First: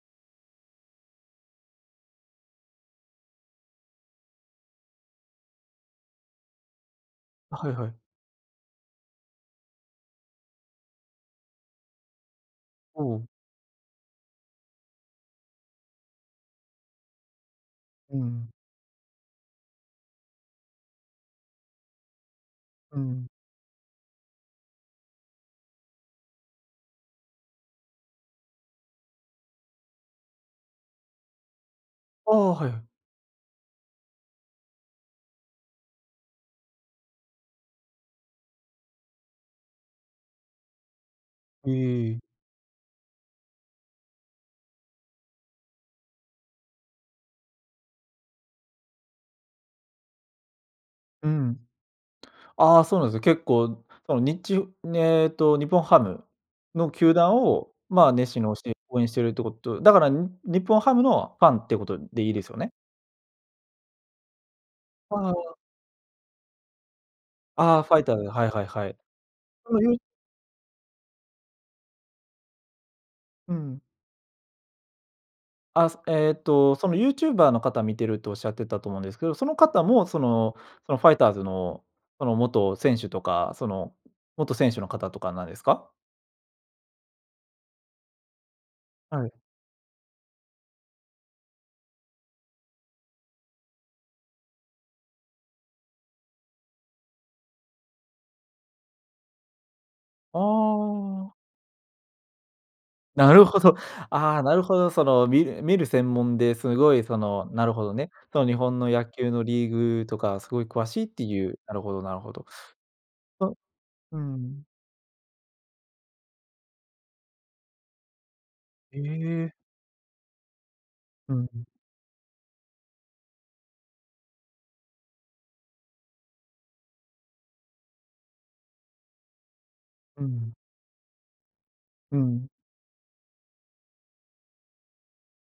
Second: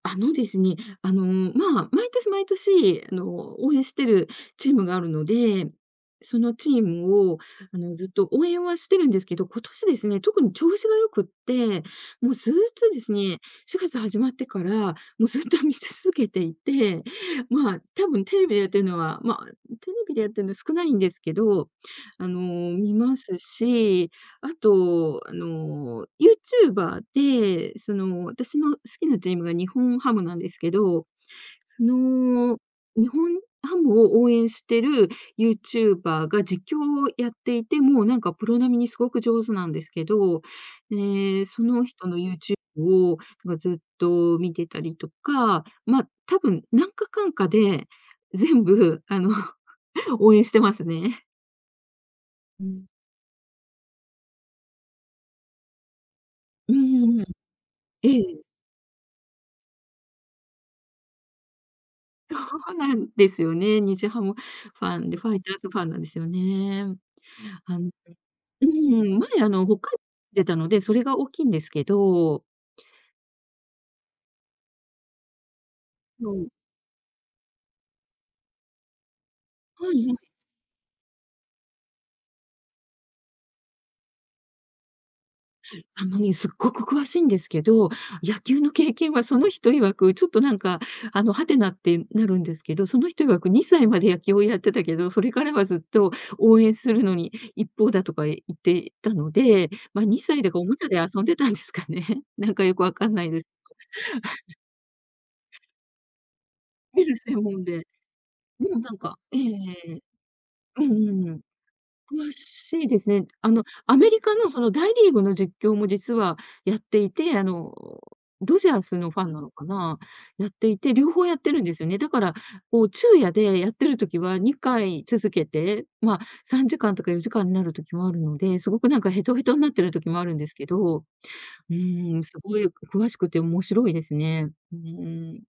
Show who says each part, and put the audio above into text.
Speaker 1: あのですね、あの、まあ、毎年毎年あの、応援してるチームがあるので、そのチームを
Speaker 2: あ、はい
Speaker 1: あ
Speaker 2: は
Speaker 1: の、
Speaker 2: い。
Speaker 1: ずっと応援はしてるんですけど、今年ですね、特に調子が良くて、もうずっとで
Speaker 2: う
Speaker 1: す
Speaker 2: ん。
Speaker 1: ね、4月始まってからもうずっと見続けていて、まあ、多
Speaker 2: う
Speaker 1: 分テレ
Speaker 2: ん。
Speaker 1: ビでやってるのは、まあ、ううテレビでやってんの少ないんですけど、あの、見
Speaker 2: う
Speaker 1: ま
Speaker 2: ん。
Speaker 1: すし、あと、あの、YouTuber で、その、私の好きなチームが日本ハムなんですけど、そ
Speaker 2: ああ、
Speaker 1: の
Speaker 2: はいはい。
Speaker 1: 日本ハムを応援してる YouTuber が実況をやっていて、もうなんかプロ並みに凄く上手なんですけど、ね、そ
Speaker 2: え
Speaker 1: の人の
Speaker 2: え。
Speaker 1: YouTube をまあ、ずっと見てたりとか、まあ、多分なんかかんかで、全部あの、応援してますね。
Speaker 2: うん。
Speaker 1: う
Speaker 2: ああ
Speaker 1: ん。
Speaker 2: そうなんすね、結構、そのにちゅねっと、日本ハム
Speaker 1: うん
Speaker 2: の
Speaker 1: う
Speaker 2: 球
Speaker 1: んうん。
Speaker 2: 団をま
Speaker 1: え
Speaker 2: あ、熱心
Speaker 1: え。
Speaker 2: に推し応援してるってこと、だから、ん、日本ハムのファンっていうことでいい
Speaker 1: そ
Speaker 2: ですよね？
Speaker 1: うなんですよね、日ハムファンで、
Speaker 2: あ
Speaker 1: ファイタ
Speaker 2: あ。
Speaker 1: ーズファンなんですよね。
Speaker 2: あ
Speaker 1: は
Speaker 2: あ、
Speaker 1: ん、
Speaker 2: ファイターズ、はいはい
Speaker 1: う
Speaker 2: はい。
Speaker 1: ん、うーん、前あの、
Speaker 2: そ
Speaker 1: 北
Speaker 2: のユ
Speaker 1: 海
Speaker 2: ー
Speaker 1: でたので、それが大きいんですけど。
Speaker 2: うん。あ、す
Speaker 1: そ
Speaker 2: えっ
Speaker 1: う。
Speaker 2: と、その YouTuber の方見てるとおっしゃってたと思うんですけど、その方
Speaker 1: は
Speaker 2: も
Speaker 1: いは
Speaker 2: そ
Speaker 1: い。
Speaker 2: の、そのファイターズのその元選手とか、その元選手の方とかなんですか？
Speaker 1: あのね、すっごく詳しいんですけど、野球の経験は
Speaker 2: はい。
Speaker 1: その人曰く、ちょっとなんか、あの、はてなっていうん、なるんですけど、その人曰く、2歳まで野球をやってたけど、それからはずっと応援するのに一方だとか言ってたので、まあ、にさ
Speaker 2: あ
Speaker 1: いだかおもちゃで遊ん
Speaker 2: あ。
Speaker 1: でたんですかね？なんかよく分かんな
Speaker 2: な
Speaker 1: いで
Speaker 2: る
Speaker 1: す。
Speaker 2: ほど。ああ、
Speaker 1: は
Speaker 2: な
Speaker 1: い。
Speaker 2: るほど。その見る見る専門ですごい、
Speaker 1: 見る
Speaker 2: そ
Speaker 1: 専
Speaker 2: の、
Speaker 1: 門
Speaker 2: なる
Speaker 1: で。
Speaker 2: ほどね、その日
Speaker 1: で
Speaker 2: 本
Speaker 1: も
Speaker 2: の
Speaker 1: なん
Speaker 2: 野
Speaker 1: か
Speaker 2: 球
Speaker 1: ええ
Speaker 2: のリ
Speaker 1: え
Speaker 2: ー
Speaker 1: え。
Speaker 2: グとかすごい詳
Speaker 1: うん
Speaker 2: しいっ
Speaker 1: う
Speaker 2: て
Speaker 1: んうん。
Speaker 2: いう、なるほどなる
Speaker 1: 詳
Speaker 2: ほど。
Speaker 1: しいですね。あ
Speaker 2: そ
Speaker 1: の、アメ
Speaker 2: う
Speaker 1: リカの、そ
Speaker 2: ん。
Speaker 1: の、大リーグの実況も実はやっていて、あの、ドジャース
Speaker 2: え
Speaker 1: のファンなの
Speaker 2: え。
Speaker 1: かな、やっていて、両方
Speaker 2: う
Speaker 1: や
Speaker 2: ん
Speaker 1: って
Speaker 2: う
Speaker 1: る
Speaker 2: ん。
Speaker 1: んですよね。だから、こう昼夜でやってる時は2回続けて、まあ3時間とか4時間なる時もあるので、凄くなんかへとへとんなってる時も
Speaker 2: う
Speaker 1: あるんで
Speaker 2: ん。
Speaker 1: すけど、う
Speaker 2: う
Speaker 1: ん、
Speaker 2: ん。
Speaker 1: 凄い詳しくて面白いですね。うーん。